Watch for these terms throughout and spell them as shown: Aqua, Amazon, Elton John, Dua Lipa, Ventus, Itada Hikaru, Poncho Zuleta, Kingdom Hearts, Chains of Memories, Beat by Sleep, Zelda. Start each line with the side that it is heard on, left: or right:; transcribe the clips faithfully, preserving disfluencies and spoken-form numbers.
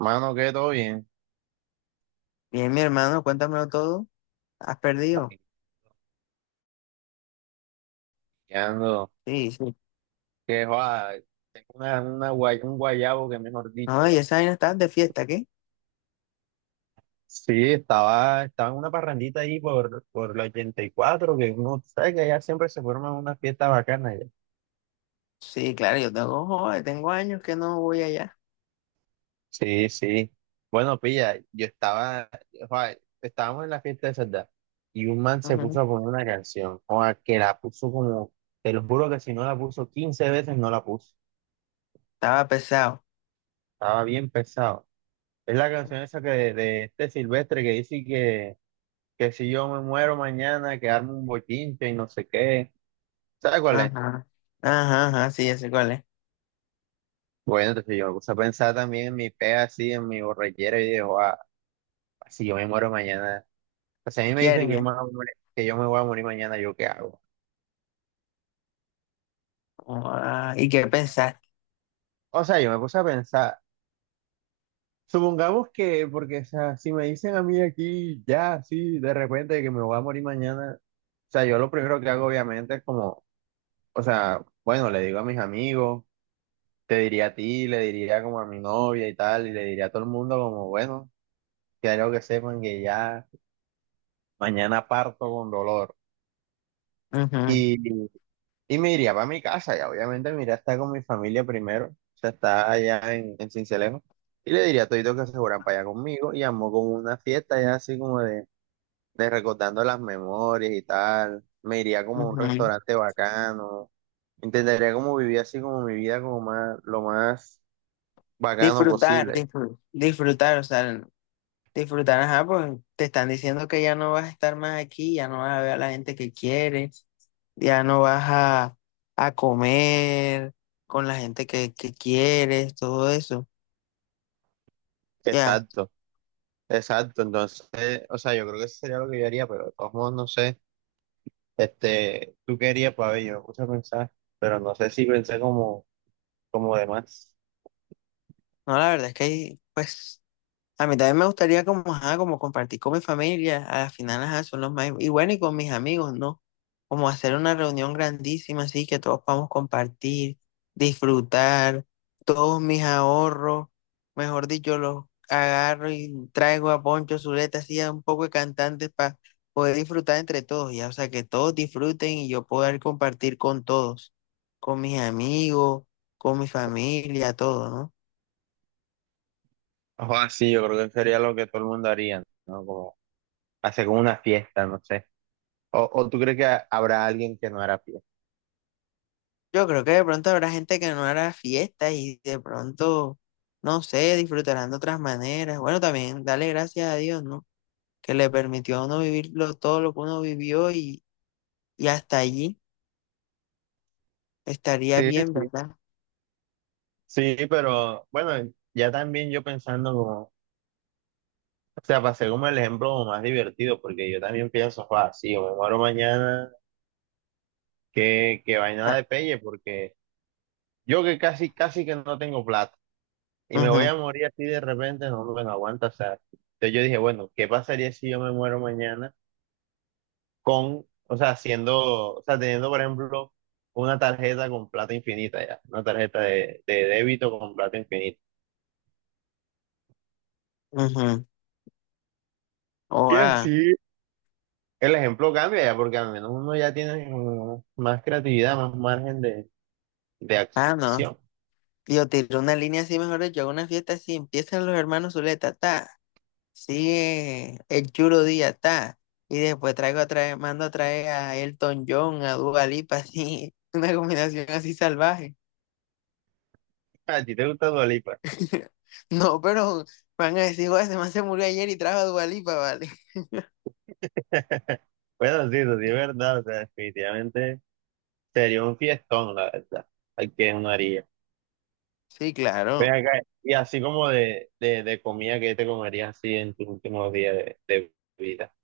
right: Mano, que todo bien.
left: Bien, mi hermano, cuéntamelo todo. ¿Has perdido?
right: Ay, Ando,
left: Sí, sí.
right: que va, tengo una, una guay- un guayabo que mejor dicho.
left: No, y
right: Va.
left: esa vaina estás de fiesta, ¿qué?
right: Sí, estaba, estaba en una parrandita ahí por, por la ochenta y cuatro que uno sabe que allá siempre se forman unas fiestas bacanas, ya.
left: Sí, claro, yo tengo, joder, tengo años que no voy allá.
right: Sí, sí. Bueno, pilla, yo estaba, joa, estábamos en la fiesta de Sardá y un man se
left: Ujú.
right: puso a poner una canción, joa, que la puso como, te lo juro que si no la puso quince veces, no la puso.
left: Estaba pesado.
right: Estaba bien pesado. Es la canción esa que de, de este Silvestre que dice que, que si yo me muero mañana, que armo un bochinche y no sé qué. ¿Sabes cuál es?
left: Ajá. Ajá, ajá, sí, ya sé cuál es.
right: Bueno, entonces yo me puse a pensar también en mi pega así, en mi borrachera y digo, ah, si yo me muero mañana. O sea, a mí me
left: ¿Qué
right: dicen que, yo
left: haría?
right: me voy a morir- que yo me voy a morir mañana, ¿yo qué hago?
left: Ah, ¿y qué pensaste?
right: O sea, yo me puse a pensar, supongamos que, porque, o sea, si me dicen a mí aquí, ya, sí, de repente que me voy a morir mañana, o sea, yo lo primero que hago obviamente es como, o sea, bueno, le digo a mis amigos, te diría a ti, le diría como a mi novia y tal, y le diría a todo el mundo como, bueno, quiero que sepan que ya mañana parto con dolor.
left: Ujú,
right: Y, y me iría para mi casa, y obviamente me iría a estar con mi familia primero, o sea, está allá en, en Sincelejo, y le diría a todito que se fueran para allá conmigo, y armó como una fiesta ya así como de, de recordando las memorias y tal, me iría como a un
left: ujú.
right: restaurante bacano, intentaría como vivir así como mi vida como más, lo más bacano
left: Disfrutar,
right: posible,
left: disfrutar, disfrutar, o sea, disfrutar, ajá, pues te están diciendo que ya no vas a estar más aquí, ya no vas a ver a la gente que quieres. Ya no vas a, a comer con la gente que, que quieres, todo eso. Ya,
right: exacto. Exacto, entonces, o sea, yo creo que eso sería lo que yo haría, pero de todos modos, no sé, este, tú querías, para ver, yo me puse a pensar, pero no sé si pensé como, como demás.
left: no, la verdad es que, ahí pues, a mí también me gustaría como, ajá, como compartir con mi familia, a las final, ajá, son los más, y bueno, y con mis amigos, ¿no? Como hacer una reunión grandísima, así que todos podamos compartir, disfrutar, todos mis ahorros, mejor dicho, los agarro y traigo a Poncho Zuleta, así a un poco de cantantes para poder disfrutar entre todos, ya, o sea, que todos disfruten y yo poder compartir con todos, con mis amigos, con mi familia, todo, ¿no?
right: O sí, yo creo que sería lo que todo el mundo haría, ¿no? Como hacer como una fiesta, no sé. O, o tú crees que ha- habrá alguien que no hará fiesta.
left: Yo creo que de pronto habrá gente que no hará fiestas y de pronto, no sé, disfrutarán de otras maneras. Bueno, también dale gracias a Dios, ¿no? Que le permitió a uno vivir lo- todo lo que uno vivió y, y hasta allí estaría
right: Sí,
left: bien,
right: sí.
left: ¿verdad?
right: Sí, pero bueno, ya también yo pensando como, o sea, pasé como el ejemplo como más divertido, porque yo también pienso, ah, sí, o me muero mañana, que, que vaina
left: Ah,
right: de pelle, porque yo que casi, casi que no tengo plata y me voy
left: ujú,
right: a morir así de repente, no me lo aguanta. O sea, entonces yo dije, bueno, ¿qué pasaría si yo me muero mañana con, o sea, siendo, o sea, teniendo, por ejemplo, una tarjeta con plata infinita ya, una tarjeta de, de débito con plata infinita?
left: ujú. Oh,
right: Y
left: ah,
right: así el ejemplo cambia ya, porque al menos uno ya tiene como más creatividad, más margen de, de
left: ah, no.
right: acción.
left: Yo tiré una línea así, mejor dicho, hago una fiesta así, empiezan los hermanos Zuleta, ta. Sí, el chulo día está. Y después traigo a traer, mando a traer a Elton John, a Dua Lipa, así, una combinación así salvaje.
right: A ti te gusta Dua Lipa.
left: No, pero van a decir, "Joder, ese man se murió ayer y trajo a Dua Lipa", ¿vale?
right: Bueno, sí, eso sí es verdad, o sea, definitivamente. Sería un fiestón, la verdad. Hay que uno haría.
left: Sí,
right: Ven
left: claro.
right: acá, y así como de, de, de comida que te comerías así en tus últimos días de, de vida.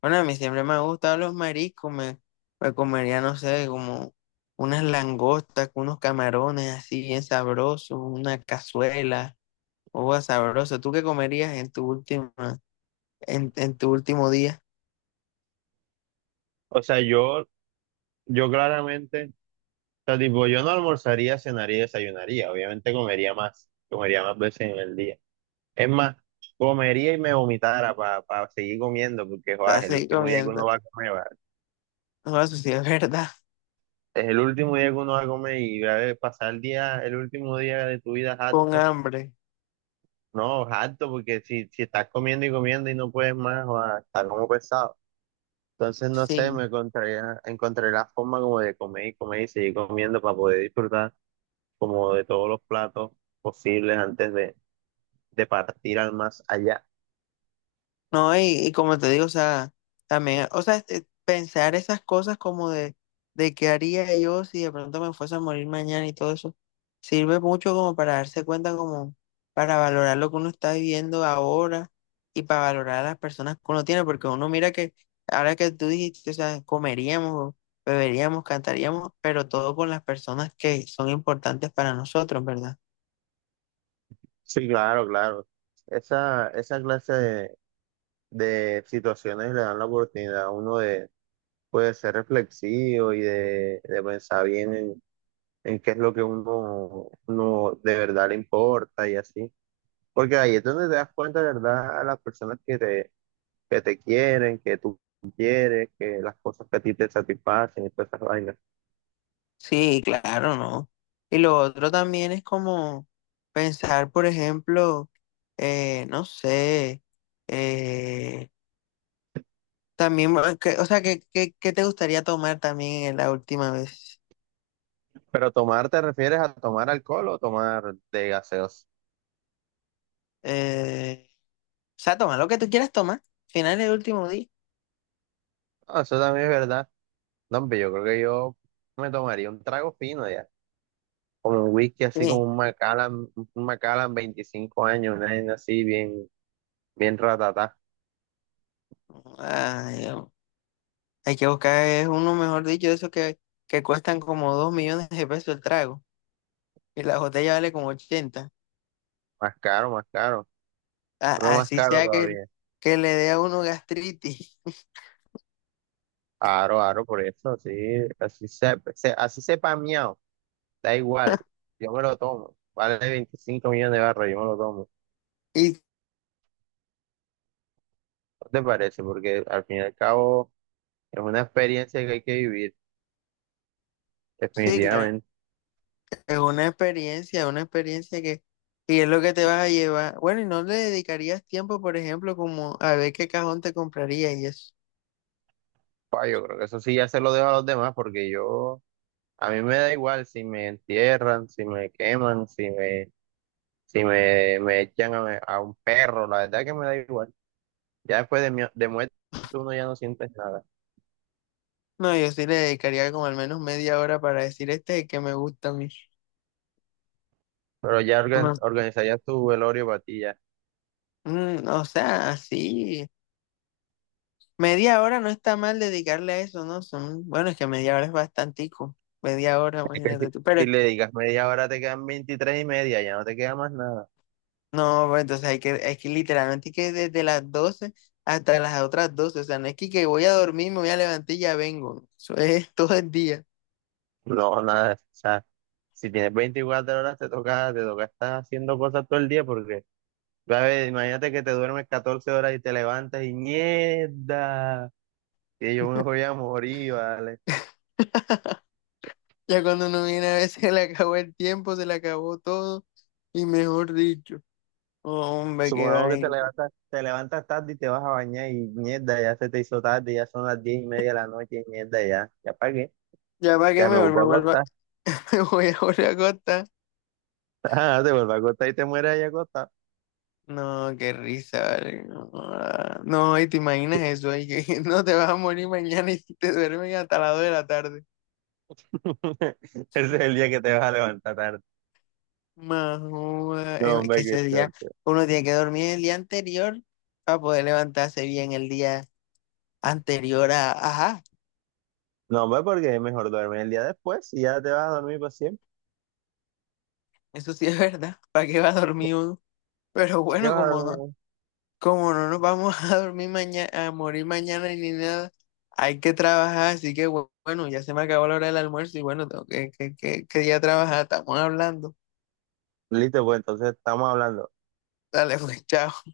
left: Bueno, a mí siempre me han gustado los mariscos, me, me comería, no sé, como unas langostas, con unos camarones así bien sabrosos, una cazuela, uva sabrosa. ¿Tú qué comerías en tu última, en, en tu último día?
right: O sea, yo, yo claramente, o sea, tipo, yo no almorzaría, cenaría y desayunaría. Obviamente comería más, comería más veces en el día. Es más, comería y me vomitara para seguir comiendo, porque
left: Para
right: joder, es el
left: seguir
right: último día que uno
left: comiendo.
right: va a comer, va.
left: No, eso sí es verdad.
right: Es el último día que uno va a comer y a ver, pasar el día, el último día de tu vida
left: Con
right: harto.
left: hambre.
right: No, harto, porque si, si estás comiendo y comiendo y no puedes más, va, está como pesado. Entonces, no sé,
left: Sí.
right: me encontré, encontré la forma como de comer y comer y seguir comiendo para poder disfrutar como de todos los platos posibles antes de, de partir al más allá.
left: No, y, y como te digo, o sea, también, o sea, este, pensar esas cosas como de, de qué haría yo si de pronto me fuese a morir mañana y todo eso, sirve mucho como para darse cuenta, como para valorar lo que uno está viviendo ahora y para valorar a las personas que uno tiene, porque uno mira que ahora que tú dijiste, o sea, comeríamos, beberíamos, cantaríamos, pero todo con las personas que son importantes para nosotros, ¿verdad?
right: Sí, claro, claro. Esa, esa clase de, de situaciones le dan la oportunidad a uno de, pues, de, ser reflexivo y de, de pensar bien en, en qué es lo que uno, uno de verdad le importa y así. Porque ahí es donde te das cuenta, de ¿verdad? A las personas que te, que te quieren, que tú quieres, que las cosas que a ti te satisfacen y todas esas vainas.
left: Sí, claro, ¿no? Y lo otro también es como pensar, por ejemplo, eh, no sé, eh, también, bueno, que- o sea, ¿qué, qué, qué te gustaría tomar también en la última vez?
right: Pero tomar, ¿te refieres a tomar alcohol o tomar de gaseosa?
left: Eh, o sea, toma lo que tú quieras tomar, final del último día.
right: Ah, eso también es verdad. No, hombre, yo creo que yo me tomaría un trago fino ya. Como un whisky, así como
left: Sí.
right: un Macallan, un Macallan veinticinco años, una vaina así bien, bien ratatá.
left: Ay, Dios. Hay que buscar es uno, mejor dicho, de esos que, que cuestan como dos millones de pesos el trago y la botella vale como ochenta.
right: Más caro, más caro. No
left: A-
right: más
left: así
right: caro
left: sea que,
right: todavía.
left: que le dé a uno gastritis.
right: Aro, aro, por eso, así, así se, se- así sepa miau. Da igual, yo me lo tomo. Vale veinticinco millones de barras, yo me lo tomo.
left: Y
right: ¿No te parece? Porque al fin y al cabo es una experiencia que hay que vivir,
left: sí, claro,
right: definitivamente.
left: es una experiencia, una experiencia que, y es lo que te vas a llevar. Bueno, y no le dedicarías tiempo, por ejemplo, como a ver qué cajón te compraría y eso.
right: Pa, yo creo que eso sí ya se lo dejo a los demás, porque yo, a mí me da igual si me entierran, si me queman, si me, si me, me echan a, a un perro, la verdad que me da igual. Ya después de, mi, de muerte uno ya no sientes nada.
left: No, yo sí le dedicaría como al menos media hora para decir este es el que me gusta a mí.
right: Pero ya orga-
left: No,
right: organizarías tu velorio para ti ya.
left: mm, o sea, así, media hora no está mal dedicarle a eso, ¿no? Son, bueno, es que media hora es bastantico, media hora,
right: Si
left: imagínate tú, pero
right: si le digas media hora te quedan veintitrés y media, ya no te queda más nada.
left: no, pues, entonces hay que, es que literalmente hay que desde las doce hasta las otras doce. O sea, no es que, que voy a dormir, me voy a levantar y ya vengo. Eso es todo el día.
right: No, nada, o sea, si tienes veinticuatro horas te toca, te toca estar haciendo cosas todo el día porque, a ver, imagínate que te duermes catorce horas y te levantas y mierda, que yo me voy a morir, ¿vale?
left: Ya cuando uno viene a veces se le acabó el tiempo, se le acabó todo. Y mejor dicho, hombre, qué
right: Supongamos que te
left: vaina.
right: levantas, te levantas tarde y te vas a bañar y mierda, ya se te hizo tarde, ya son las diez y media de la noche y mierda, ya, ya pagué,
left: Ya para qué,
right: ya me
left: mejor me
right: vuelvo a
left: vuelvo a-
right: acostar,
left: Me voy a volver a acostar.
right: ah, te vuelvo a acostar y te mueres ahí acostado.
left: No, qué risa, vale. No, ah, no, y te imaginas eso, ahí que no te vas a morir mañana y te duermes hasta las dos de la tarde.
right: Ese es el día que te vas a levantar tarde.
left: Más, joda,
right: No,
left: es que
right: hombre, que
left: ese día uno tiene que dormir el día anterior para poder levantarse bien el día anterior a, ajá,
right: No, hombre, porque es mejor duerme el día después y ya te vas a dormir para siempre.
left: eso sí es verdad. ¿Para qué va a dormir uno? Pero
right: ¿Para qué
left: bueno,
right: vas a
left: como no,
right: dormir?
left: como no nos vamos a dormir mañana, a morir mañana ni nada, hay que trabajar, así que bu- bueno, ya se me acabó la hora del almuerzo y bueno, tengo que, que, que, que día trabajar, estamos hablando.
right: Listo, pues entonces estamos hablando.
left: Dale, pues, chao.